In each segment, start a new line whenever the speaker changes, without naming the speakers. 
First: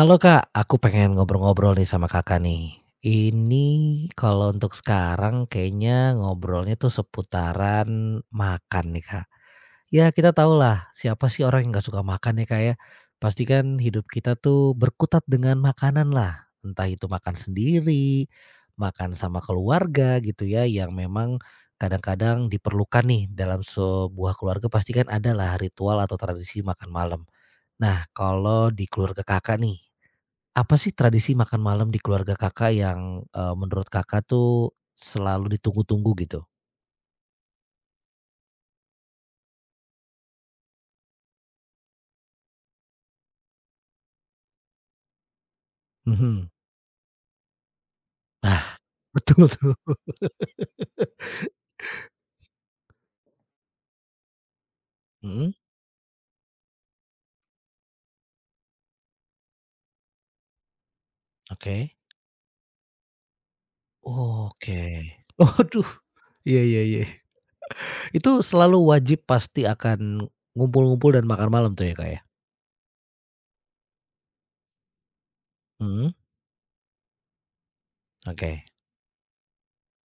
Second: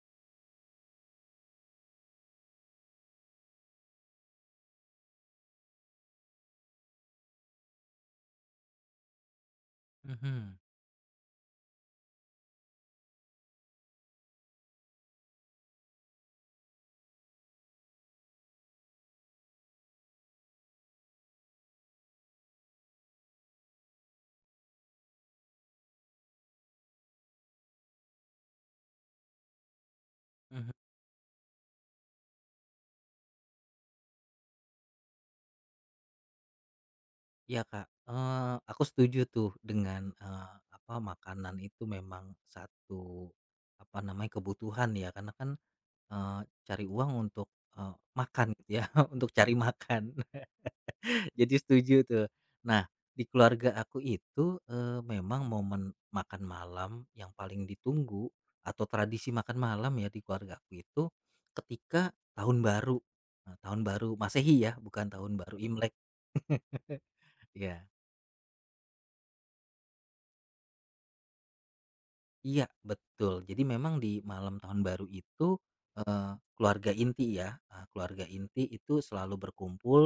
Halo Kak, aku pengen ngobrol-ngobrol nih sama Kakak nih. Ini kalau untuk sekarang kayaknya ngobrolnya tuh seputaran makan nih Kak. Ya kita tahu
Mhm.
lah siapa sih orang yang nggak suka makan ya Kak ya. Pasti kan hidup kita tuh berkutat dengan makanan lah. Entah itu makan sendiri, makan sama keluarga gitu ya. Yang memang kadang-kadang diperlukan nih dalam sebuah keluarga pasti kan ada lah ritual atau tradisi makan malam. Nah kalau di keluarga kakak nih
Mhm.
apa sih tradisi makan malam di keluarga Kakak yang, menurut Kakak tuh selalu ditunggu-tunggu gitu?
Iya, Kak, aku setuju tuh dengan, apa, makanan itu memang satu, apa namanya, kebutuhan ya karena kan, eee,
Mhm.
cari uang untuk, makan
Nah,
gitu ya, untuk
betul
cari
tuh.
makan. Jadi setuju tuh. Nah, di keluarga aku itu, memang
Mhm,
momen makan malam yang paling ditunggu atau tradisi makan malam ya di keluarga aku itu
oke.
ketika tahun baru, tahun baru Masehi ya,
Oke.
bukan tahun baru
Waduh.
Imlek.
Iya, iya, iya.
ya.
Itu selalu wajib pasti akan ngumpul-ngumpul dan makan malam tuh ya, Kak, ya?
Iya, betul. Jadi memang di malam tahun baru itu,
Mhm,
eee, keluarga inti ya, keluarga inti
oke.
itu selalu berkumpul,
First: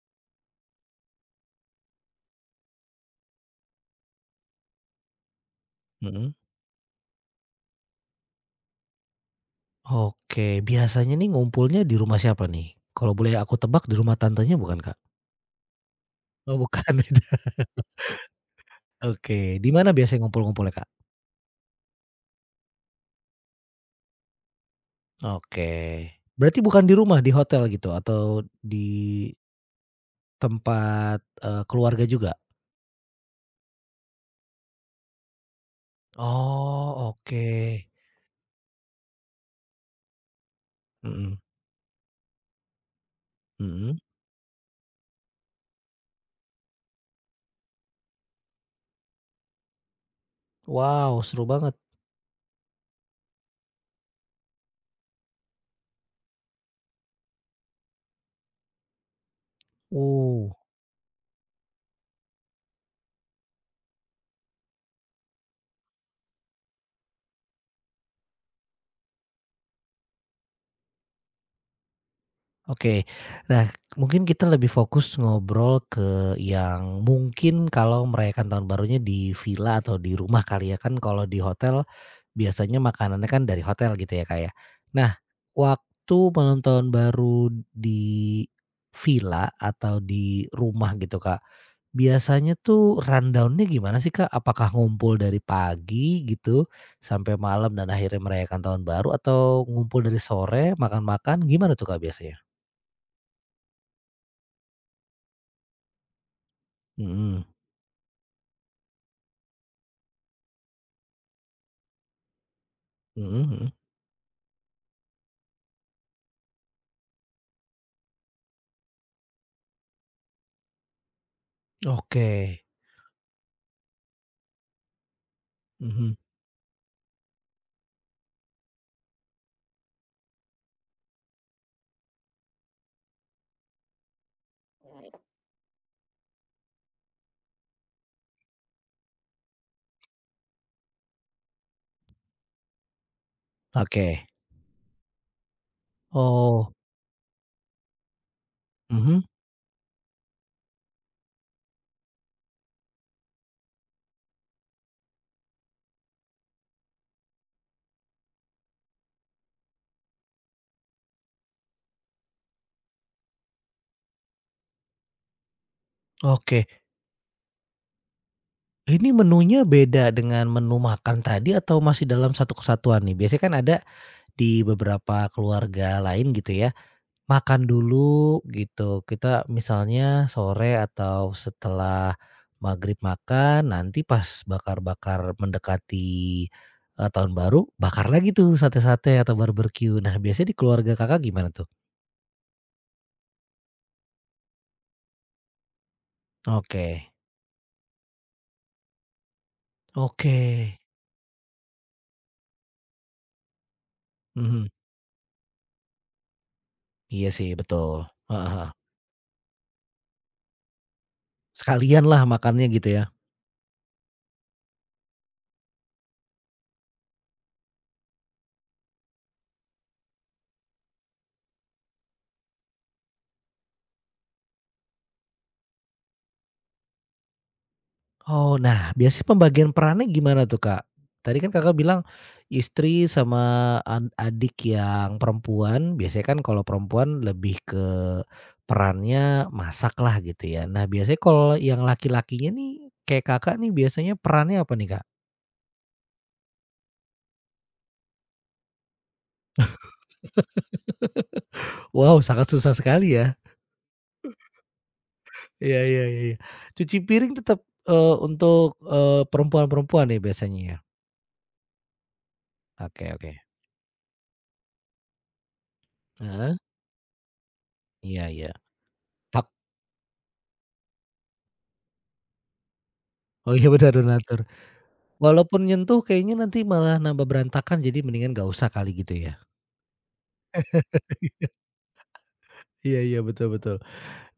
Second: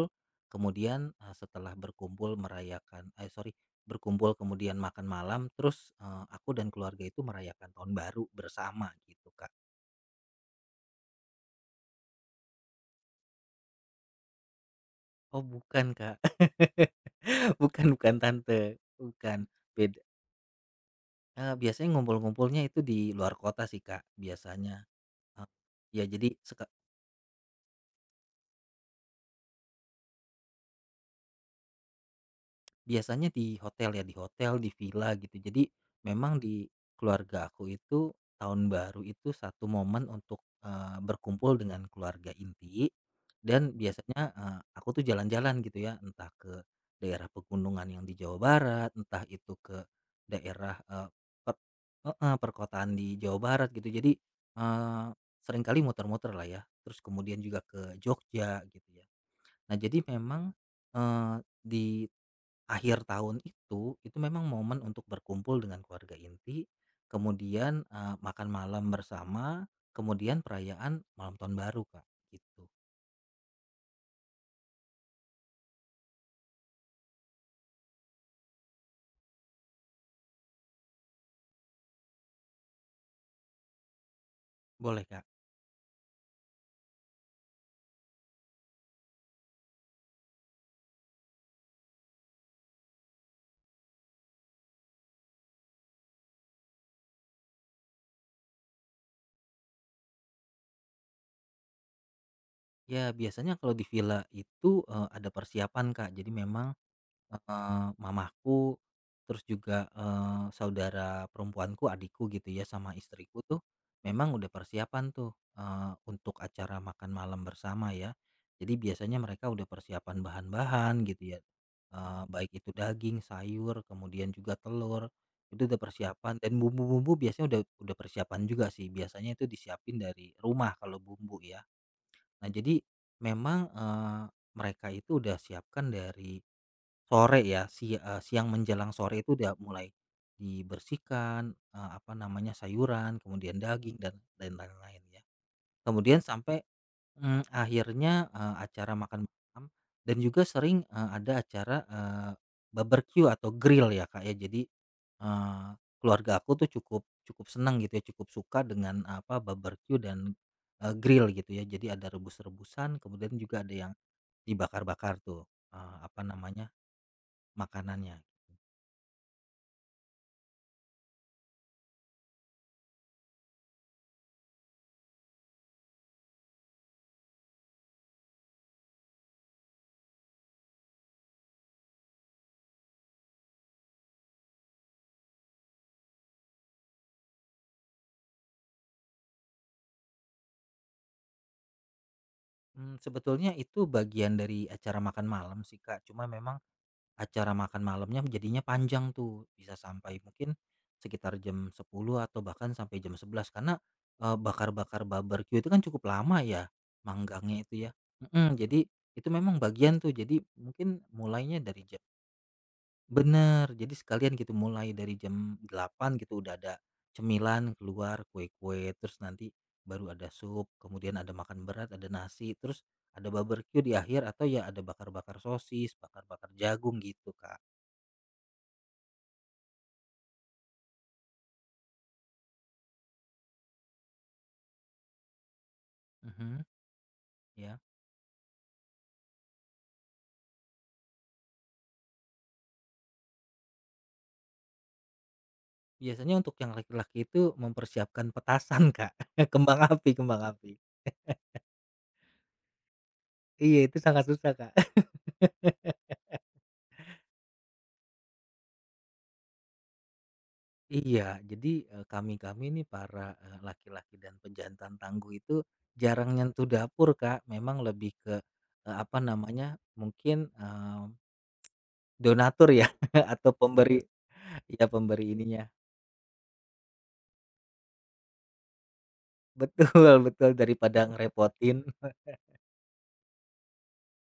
kemudian, setelah berkumpul berkumpul kemudian makan malam, terus,
Mhm.
aku dan keluarga itu merayakan tahun baru bersama gitu, Kak.
Oke, biasanya nih ngumpulnya di rumah siapa nih? Kalau boleh aku tebak di rumah tantenya bukan, Kak?
Oh bukan, Kak.
Oh bukan.
Bukan, bukan tante, bukan.
Oke, di mana
Bed
biasanya ngumpul-ngumpulnya, Kak?
Biasanya ngumpul-ngumpulnya itu di luar kota sih, Kak, biasanya. E
Oke.
ya jadi
Berarti
seka
bukan di rumah, di hotel gitu atau di tempat, keluarga juga?
Biasanya di hotel ya, di hotel, di villa gitu. Jadi memang di
Oh,
keluarga aku
oke.
itu tahun baru itu satu momen untuk,
Mhm,
berkumpul dengan keluarga inti dan
mhm.
biasanya, aku tuh jalan-jalan gitu ya, entah ke daerah pegunungan yang di Jawa Barat, entah itu ke daerah, eee,
Wow, seru
per
banget.
heeh, perkotaan di Jawa Barat gitu. Jadi, eee, seringkali muter-muter lah ya, terus kemudian juga ke Jogja gitu ya. Nah jadi memang,
Uh,
eee, di akhir tahun itu, memang momen untuk berkumpul dengan keluarga inti, kemudian, makan malam bersama, kemudian perayaan malam tahun baru, Kak, gitu.
oke. Nah, mungkin kita lebih fokus ngobrol ke yang mungkin kalau merayakan tahun barunya di villa atau di rumah kali ya, kan kalau di hotel. Biasanya makanannya kan dari hotel gitu ya, Kak, ya.
Boleh,
Nah,
Kak.
waktu malam tahun baru di villa atau di rumah gitu, Kak, biasanya tuh rundownnya gimana sih, Kak? Apakah ngumpul dari pagi gitu sampai malam dan akhirnya merayakan tahun baru atau ngumpul dari sore makan-makan, gimana tuh, Kak, biasanya?
Ya biasanya kalau di villa itu, ada persiapan, Kak. Jadi memang
Mhm,
Mamaku, terus juga, saudara perempuanku, adikku gitu ya, sama istriku
mhm,
tuh
mhm.
memang udah persiapan tuh, untuk acara makan malam bersama ya. Jadi biasanya mereka udah persiapan bahan-bahan gitu ya,
Oke,
baik itu daging, sayur, kemudian juga telur, itu udah
mhm,
persiapan dan bumbu-bumbu biasanya udah persiapan juga sih, biasanya itu disiapin dari rumah kalau bumbu ya. Nah jadi memang, mereka itu udah siapkan dari sore ya, siang menjelang sore itu udah mulai dibersihkan, apa namanya, sayuran, kemudian daging
oke.
dan lain-lain ya. Kemudian sampai,
Oh,
akhirnya, acara
mhm,
makan malam dan juga sering, ada acara, barbeque atau grill ya, Kak, ya. Jadi, eee, keluarga aku tuh cukup cukup senang gitu ya, cukup suka dengan apa, barbecue dan, grill gitu ya. Jadi ada rebus-rebusan, kemudian juga ada yang dibakar-bakar tuh, apa namanya,
oke.
makanannya.
Ini menunya beda dengan menu makan tadi atau masih dalam satu kesatuan nih? Biasanya kan ada di beberapa keluarga lain gitu ya, makan dulu gitu. Kita misalnya sore atau setelah maghrib makan, nanti pas bakar-bakar mendekati, tahun baru, bakar lagi tuh sate-sate atau barbeque. Nah biasanya di keluarga Kakak gimana tuh?
Sebetulnya itu bagian dari acara makan malam sih, Kak, cuma memang
Oke,
acara makan malamnya jadinya panjang tuh, bisa sampai
oke,
mungkin sekitar jam 10 atau bahkan sampai jam 11. Karena,
mhm,
bakar-bakar barbeque itu kan cukup lama ya
iya sih
manggangnya itu
betul,
ya, mhm,
heeh,
jadi itu memang bagian tuh, jadi mungkin mulainya dari jam.
sekalian lah makannya gitu ya?
Bener, jadi sekalian gitu mulai dari jam 8 gitu udah ada cemilan keluar, kue-kue, terus nanti baru ada sup, kemudian ada makan berat, ada nasi, terus ada barbecue di akhir atau ya ada bakar-bakar sosis, bakar-bakar jagung gitu, Kak.
Oh, nah biasanya pembagian perannya gimana tuh, Kak? Tadi kan Kakak bilang istri sama adik yang perempuan, biasanya kan kalau
Mhm.
perempuan lebih
Ya,
ke perannya masak lah gitu ya. Nah biasanya kalau yang laki-lakinya nih, kayak Kakak nih biasanya perannya apa nih, Kak?
biasanya untuk yang laki-laki itu mempersiapkan petasan, Kak, kembang api, kembang api.
Wow, sangat susah sekali ya.
Iya, itu sangat susah, Kak.
Iya, iya, iya, iya. Cuci piring tetap, untuk, perempuan-perempuan nih biasanya ya?
Iya, jadi, kami-kami ini
Oke, oke.
para, laki-laki dan pejantan tangguh itu jarang
Heeh,
nyentuh dapur, Kak. Memang lebih
iya,
ke,
iya.
apa
Tak
namanya, mungkin, donatur ya atau
oh iya bener
pemberi,
donatur.
ya pemberi
Walaupun
ininya.
nyentuh kayaknya nanti malah nambah berantakan, jadi mendingan nggak usah kali gitu ya?
Betul betul, daripada ngerepotin.
Iya, iya, betul, betul.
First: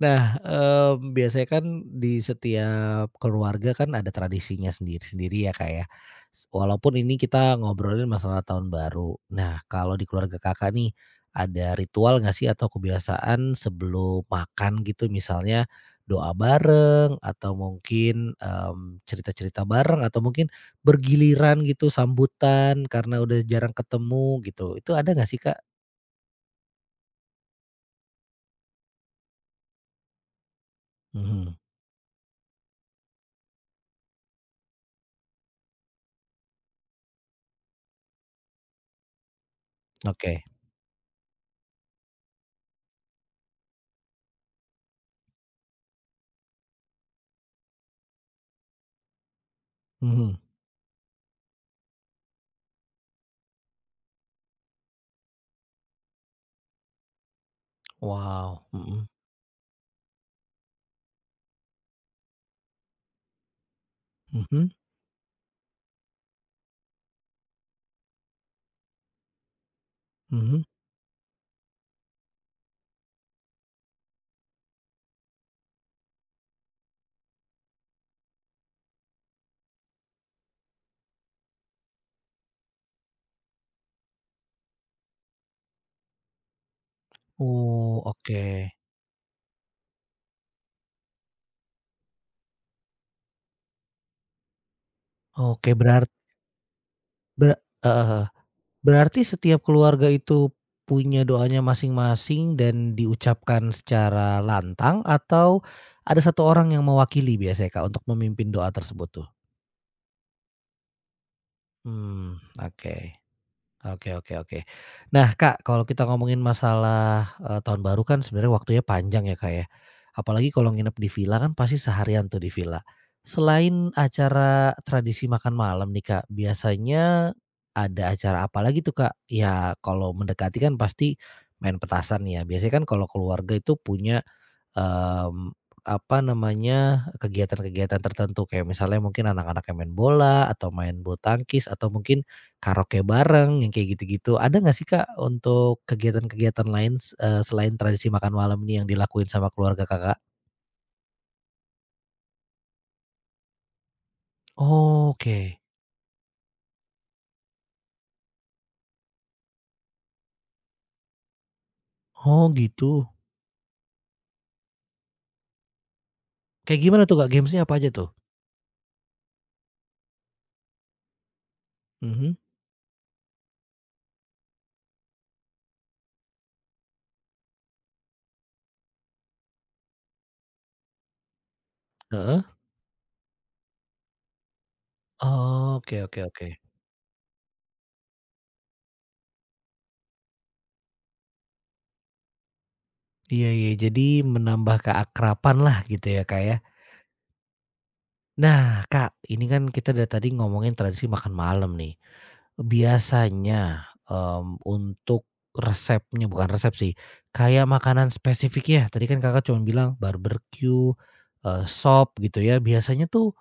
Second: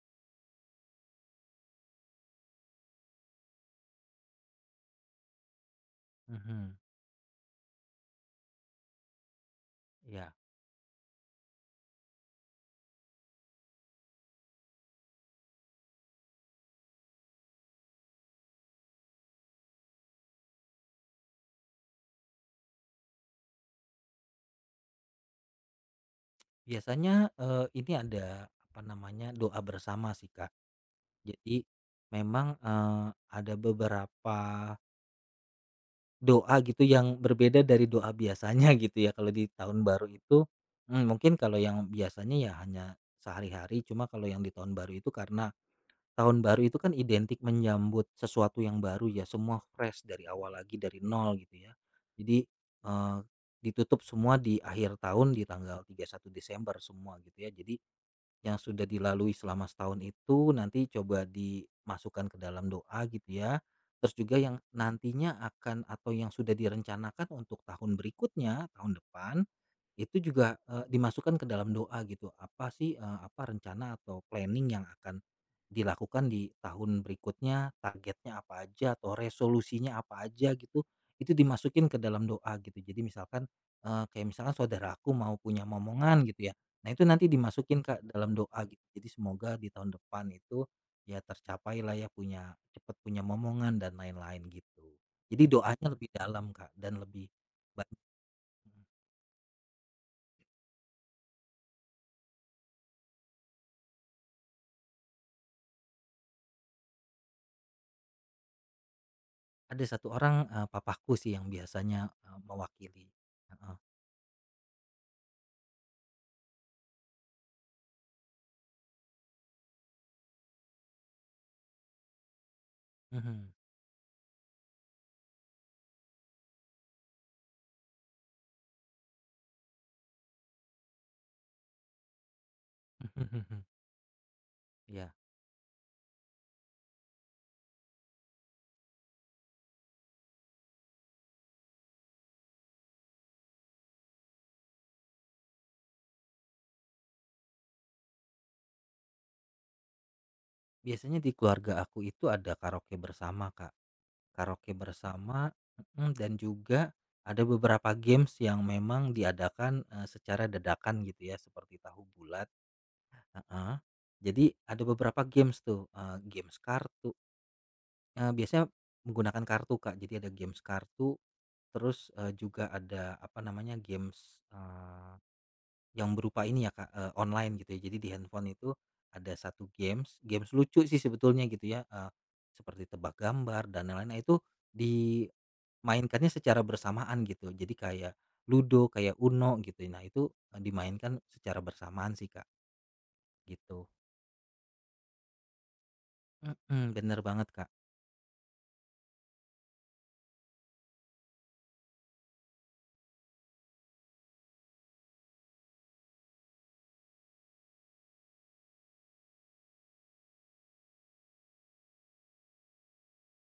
Nah, biasanya kan di setiap keluarga kan ada tradisinya sendiri-sendiri ya, Kak, ya.
Mhm,
Walaupun ini kita ngobrolin masalah tahun baru. Nah, kalau di
iya.
keluarga Kakak nih, ada ritual nggak sih atau kebiasaan sebelum makan gitu misalnya doa bareng atau mungkin, cerita-cerita bareng atau mungkin bergiliran gitu sambutan karena udah jarang ketemu gitu, itu ada nggak sih, Kak?
Biasanya, ini ada, apa namanya, doa bersama sih, Kak.
Mhm,
Jadi memang, ada beberapa doa gitu yang berbeda dari doa biasanya gitu ya kalau di tahun baru
oke.
itu, mungkin kalau yang biasanya ya hanya sehari-hari cuma kalau yang di tahun baru itu karena tahun baru itu kan identik menyambut sesuatu yang baru ya semua fresh dari
Mhm.
awal lagi dari nol gitu ya. Jadi, eee, ditutup semua di akhir tahun di tanggal 31 Desember semua gitu ya jadi, yang
Wow,
sudah
mhm,
dilalui selama setahun itu nanti coba dimasukkan ke dalam doa gitu ya. Terus juga yang
mhm.
nantinya akan atau yang sudah direncanakan untuk tahun berikutnya, tahun depan, itu juga,
Mhm.
dimasukkan ke dalam doa gitu, apa sih, apa rencana atau planning yang akan dilakukan di tahun berikutnya, targetnya apa aja atau resolusinya apa aja gitu, itu dimasukin ke dalam doa gitu. Jadi misalkan, kayak misalkan saudaraku mau punya momongan gitu ya, nah itu nanti dimasukin
Oh,
ke dalam
oke.
doa gitu. Jadi semoga di tahun depan itu ya tercapai lah ya punya, cepet punya momongan dan lain-lain gitu. Jadi
Oke,
doanya lebih
berart
dalam Kak dan lebih
ber
banyak.
heeh, heeh. Berarti setiap keluarga itu punya doanya masing-masing dan diucapkan secara lantang atau ada satu orang yang mewakili biasanya, Kak, untuk memimpin doa tersebut tuh?
Ada satu orang, papaku sih yang biasanya,
Mmm, oke.
mewakili, heeh.
Oke, oke, oke. Nah Kak, kalau kita ngomongin masalah, tahun baru kan sebenarnya waktunya panjang ya Kak ya. Apalagi kalau nginep di villa kan pasti seharian tuh di villa.
Mhm,
Selain acara tradisi makan malam nih Kak, biasanya ada acara apa lagi tuh Kak? Ya kalau mendekati kan pasti main petasan ya. Biasanya kan kalau
mhm,
keluarga
mhm.
itu punya
Iya,
Mmm, apa namanya, kegiatan-kegiatan tertentu kayak misalnya mungkin anak-anak yang main bola atau main bulu tangkis atau mungkin karaoke bareng yang kayak gitu-gitu. Ada nggak sih, Kak, untuk kegiatan-kegiatan lain, selain tradisi makan malam ini yang dilakuin sama keluarga Kakak?
biasanya di keluarga aku itu ada karaoke bersama, Kak. Karaoke bersama,
Oke.
mhm, dan juga ada beberapa games yang memang diadakan, secara dadakan gitu ya, seperti tahu
Oh,
bulat,
gitu.
heeh. Jadi ada beberapa games tuh, games
Kayak gimana
kartu.
tuh, Kak, games-nya apa aja tuh?
Biasanya menggunakan kartu, Kak. Jadi ada games kartu, terus,
Mhm,
juga ada apa namanya, games, yang berupa ini ya Kak, online gitu ya. Jadi di handphone itu ada satu games, games lucu sih sebetulnya gitu ya,
heeh.
seperti tebak gambar dan lain-lain. Nah itu
Oke, oke,
dimainkannya
oke.
secara bersamaan gitu. Jadi kayak ludo, kayak uno gitu. Nah itu, dimainkan secara bersamaan sih Kak,
Iya, iya,
gitu.
jadi menambah keakraban lah gitu ya, Kak, ya?
Mhm, bener banget Kak.
Nah, Kak, ini kan kita dari tadi ngomongin tradisi makan malam nih. Biasanya, untuk resepnya bukan resep sih, kayak makanan spesifik ya. Tadi kan Kakak cuma bilang barbeque, sop gitu ya. Biasanya tuh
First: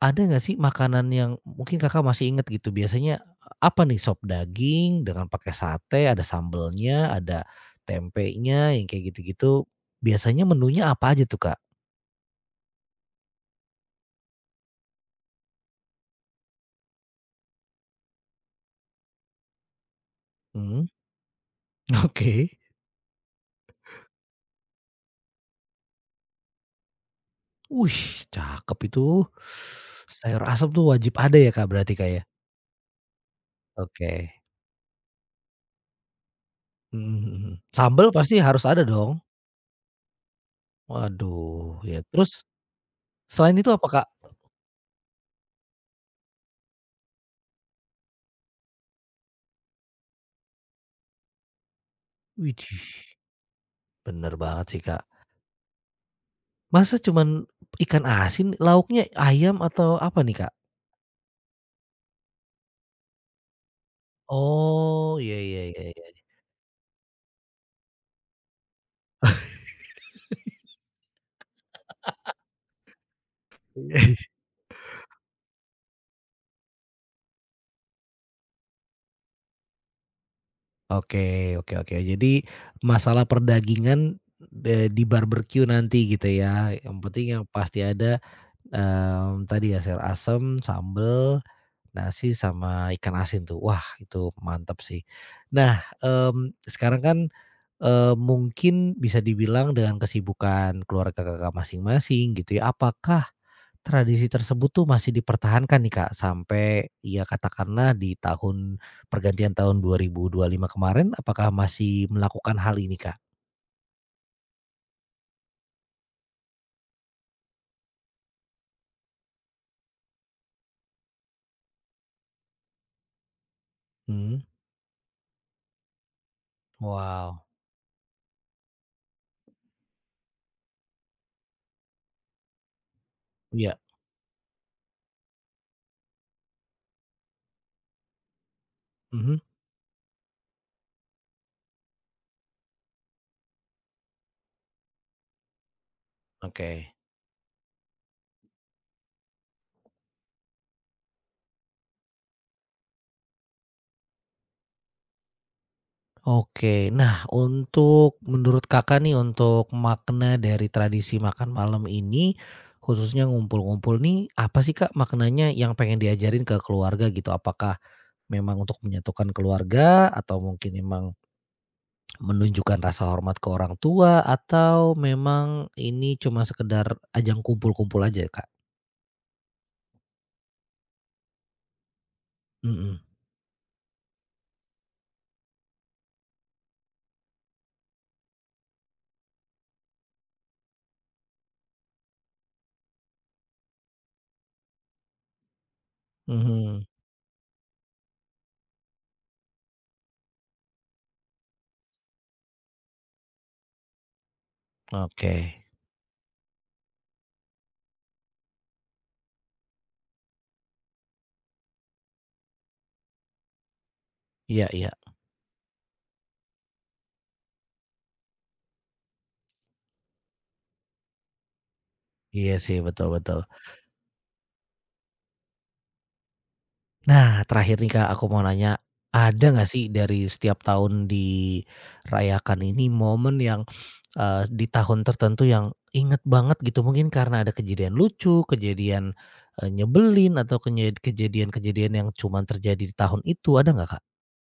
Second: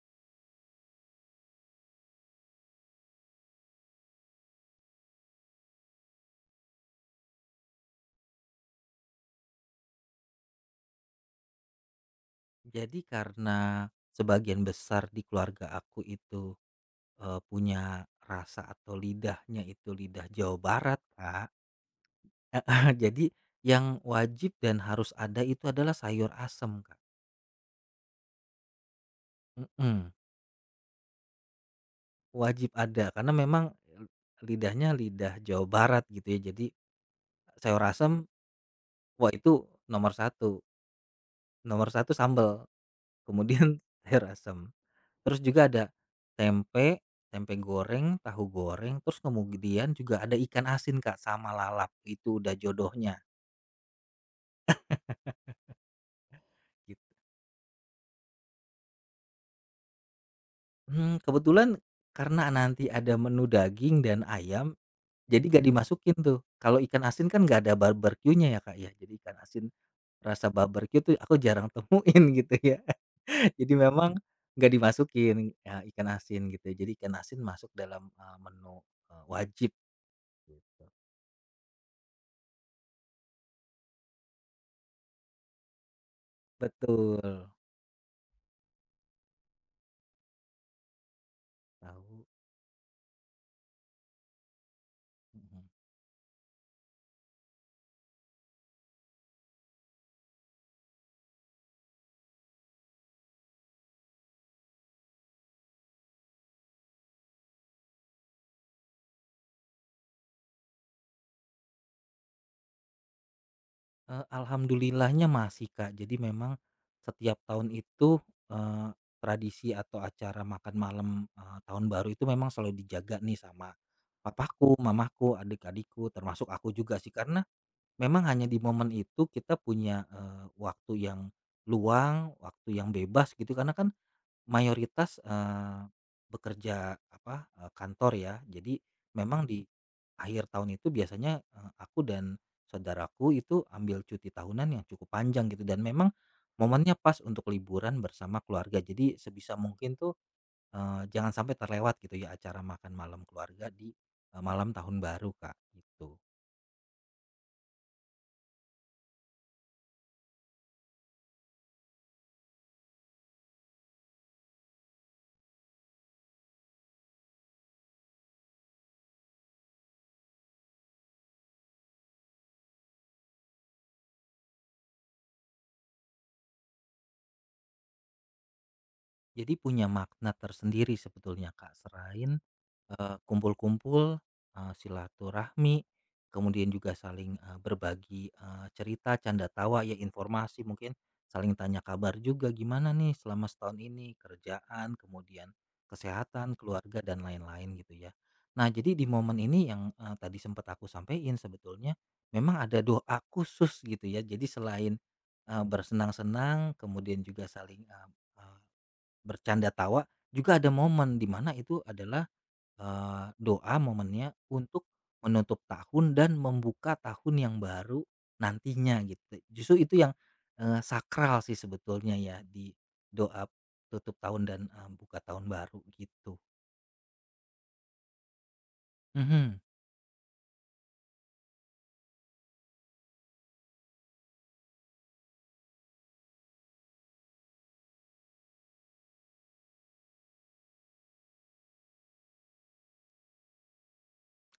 ada nggak sih makanan yang mungkin Kakak masih inget gitu, biasanya apa nih, sop daging dengan pakai sate, ada sambelnya, ada tempenya, yang kayak gitu-gitu. Biasanya menunya apa aja tuh, Kak?
Jadi karena sebagian besar di keluarga aku itu, punya rasa atau lidahnya itu lidah Jawa
Mhm,
Barat Kak.
oke.
Heeh, jadi yang wajib dan harus ada itu adalah sayur asem, Kak.
Wih, cakep itu.
Mhm,
Sayur asem tuh wajib ada ya, Kak, berarti, Kak, ya?
wajib ada karena memang
Oke.
lidahnya lidah Jawa Barat gitu ya, jadi
Mhm, mhm.
sayur
Sambel
asem,
pasti harus ada dong?
wah itu nomor satu.
Waduh,
Nomor
ya
satu
terus
sambel,
selain itu
kemudian
apa, Kak?
sayur asem. Terus juga ada tempe, tempe goreng, tahu goreng, terus kemudian juga ada ikan asin, Kak, sama lalap, itu udah
Widih,
jodohnya
bener banget sih, Kak. Masa
gitu.
cuman ikan asin, lauknya ayam atau apa nih, Kak?
Kebetulan karena nanti ada menu daging dan ayam.
Oh, iya,
Jadi
iya,
gak
iya, iya.
dimasukin tuh, kalau ikan asin kan gak ada barbeque-nya ya, Kak, ya. Jadi ikan asin rasa barbeque tuh aku jarang temuin gitu ya. Jadi memang nggak dimasukin, ikan asin gitu. Jadi ikan asin masuk dalam, menu, wajib gitu.
Oke, oke, oke. Jadi masalah perdagingan, di barbeque nanti gitu ya, yang
Betul,
penting yang pasti ada. Tadi ya sayur asem, sambel,
tahu,
nasi sama ikan asin tuh. Wah itu mantap sih.
mhm.
Nah, sekarang kan, mungkin bisa dibilang dengan kesibukan keluarga Kakak masing-masing gitu ya, apakah tradisi tersebut tuh masih dipertahankan nih Kak sampai ya katakanlah di tahun pergantian tahun dua dua ribu dua puluh lima kemarin, apakah masih melakukan hal ini Kak?
Alhamdulillahnya masih, Kak. Jadi memang setiap tahun itu, eee, tradisi atau acara makan malam, tahun baru itu memang selalu dijaga nih sama
Mmm,
papaku, mamaku, adik-adikku, termasuk aku juga sih. Karena
wow.
memang hanya di momen itu kita punya, waktu yang luang, waktu yang bebas gitu. Karena
Iya,
kan mayoritas, bekerja apa, kantor ya. Jadi
mhm,
memang di akhir tahun itu biasanya, aku dan saudaraku itu ambil cuti tahunan yang cukup panjang gitu dan memang
oke.
momennya pas untuk liburan bersama keluarga. Jadi sebisa mungkin tuh, jangan sampai terlewat gitu ya acara makan malam keluarga di, malam tahun baru Kak, gitu.
Oke, nah untuk menurut Kakak nih untuk makna dari tradisi makan malam ini, khususnya ngumpul-ngumpul nih, apa sih Kak maknanya yang pengen diajarin ke keluarga gitu? Apakah memang untuk menyatukan keluarga atau mungkin memang menunjukkan rasa hormat ke orang tua atau memang ini cuma sekedar ajang kumpul-kumpul aja Kak?
Jadi punya makna tersendiri sebetulnya Kak, selain,
Mhm,
kumpul-kumpul, silaturahmi, kemudian juga saling, berbagi, cerita, canda tawa, ya informasi mungkin, saling tanya kabar juga, "Gimana nih selama setahun ini?" Kerjaan, kemudian kesehatan,
mhm,
keluarga, dan lain-lain gitu ya. Nah jadi di momen ini yang, tadi sempat aku sampaikan sebetulnya, memang ada doa khusus gitu ya. Jadi selain,
oke.
bersenang-senang, kemudian juga saling, bercanda tawa, juga ada momen di mana itu adalah, doa momennya
Iya,
untuk
iya.
menutup tahun dan membuka tahun yang baru nantinya gitu. Justru itu yang, sakral sih sebetulnya ya
Iya
di
sih, betul, betul.
doa tutup tahun dan, buka tahun baru gitu.
Nah, terakhir nih Kak, aku mau nanya, ada
Mhm,
nggak sih dari setiap tahun dirayakan ini momen yang, di tahun tertentu yang inget banget gitu? Mungkin karena ada kejadian lucu, kejadian, nyebelin, atau kejadian-kejadian yang cuma terjadi di tahun itu, ada nggak Kak?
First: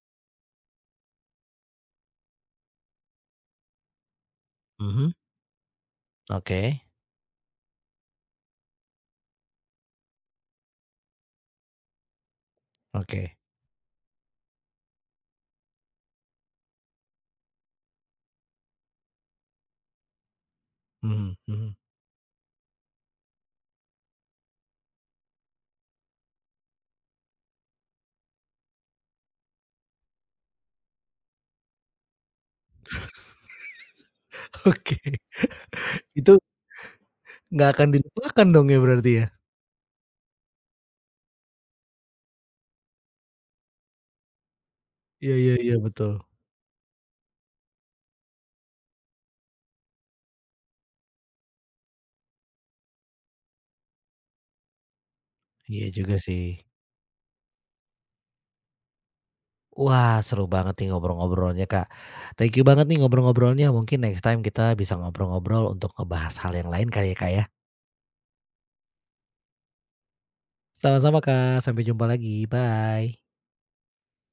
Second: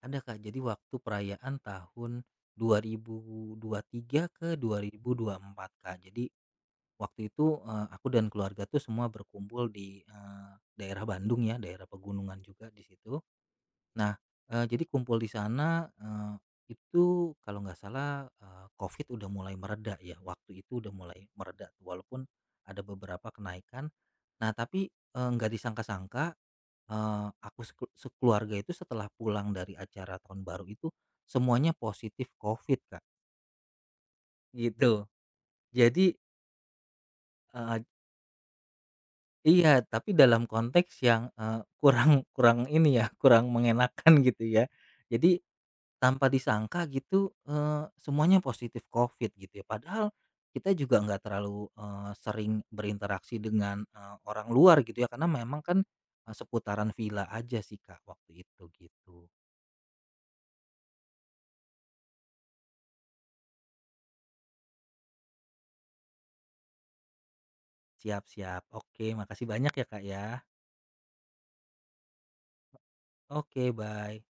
ada Kak, jadi waktu perayaan tahun dua ribu dua ribu tiga ke dua ribu
Mhm,
dua ribu empat Kak, jadi
oke,
waktu itu, aku dan keluarga tuh semua berkumpul di, daerah Bandung ya, daerah pegunungan juga di situ.
oke,
Nah, jadi kumpul di sana, itu kalau nggak salah, Covid udah mulai mereda ya, waktu itu udah mulai
mhm,
mereda
mhm,
tuh, walaupun ada beberapa kenaikan. Nah tapi, nggak disangka-sangka, aku sekeluarga itu setelah pulang dari acara tahun baru itu, semuanya positif Covid Kak, gitu.
oke.
Jadi,
Itu nggak
eh,
akan dilupakan dong ya berarti ya?
Iya, tapi dalam konteks yang, kurang kurang ini ya, kurang mengenakan gitu ya.
Iya,
Jadi
iya, iya, betul.
tanpa disangka gitu, semuanya positif Covid gitu ya. Padahal kita juga nggak terlalu, sering berinteraksi dengan, orang luar gitu ya, karena memang kan,
Iya juga sih.
seputaran villa aja sih, Kak, waktu itu gitu.
Wah, seru banget nih ngobrol-ngobrolnya, Kak. Thank you banget nih ngobrol-ngobrolnya. Mungkin next time kita bisa ngobrol-ngobrol untuk ngebahas hal yang lain kali ya, Kak, ya.
Siap, siap. Oke, makasih banyak ya, Kak, ya.
Sama-sama, Kak. Sampai jumpa lagi. Bye.
Oke, bye.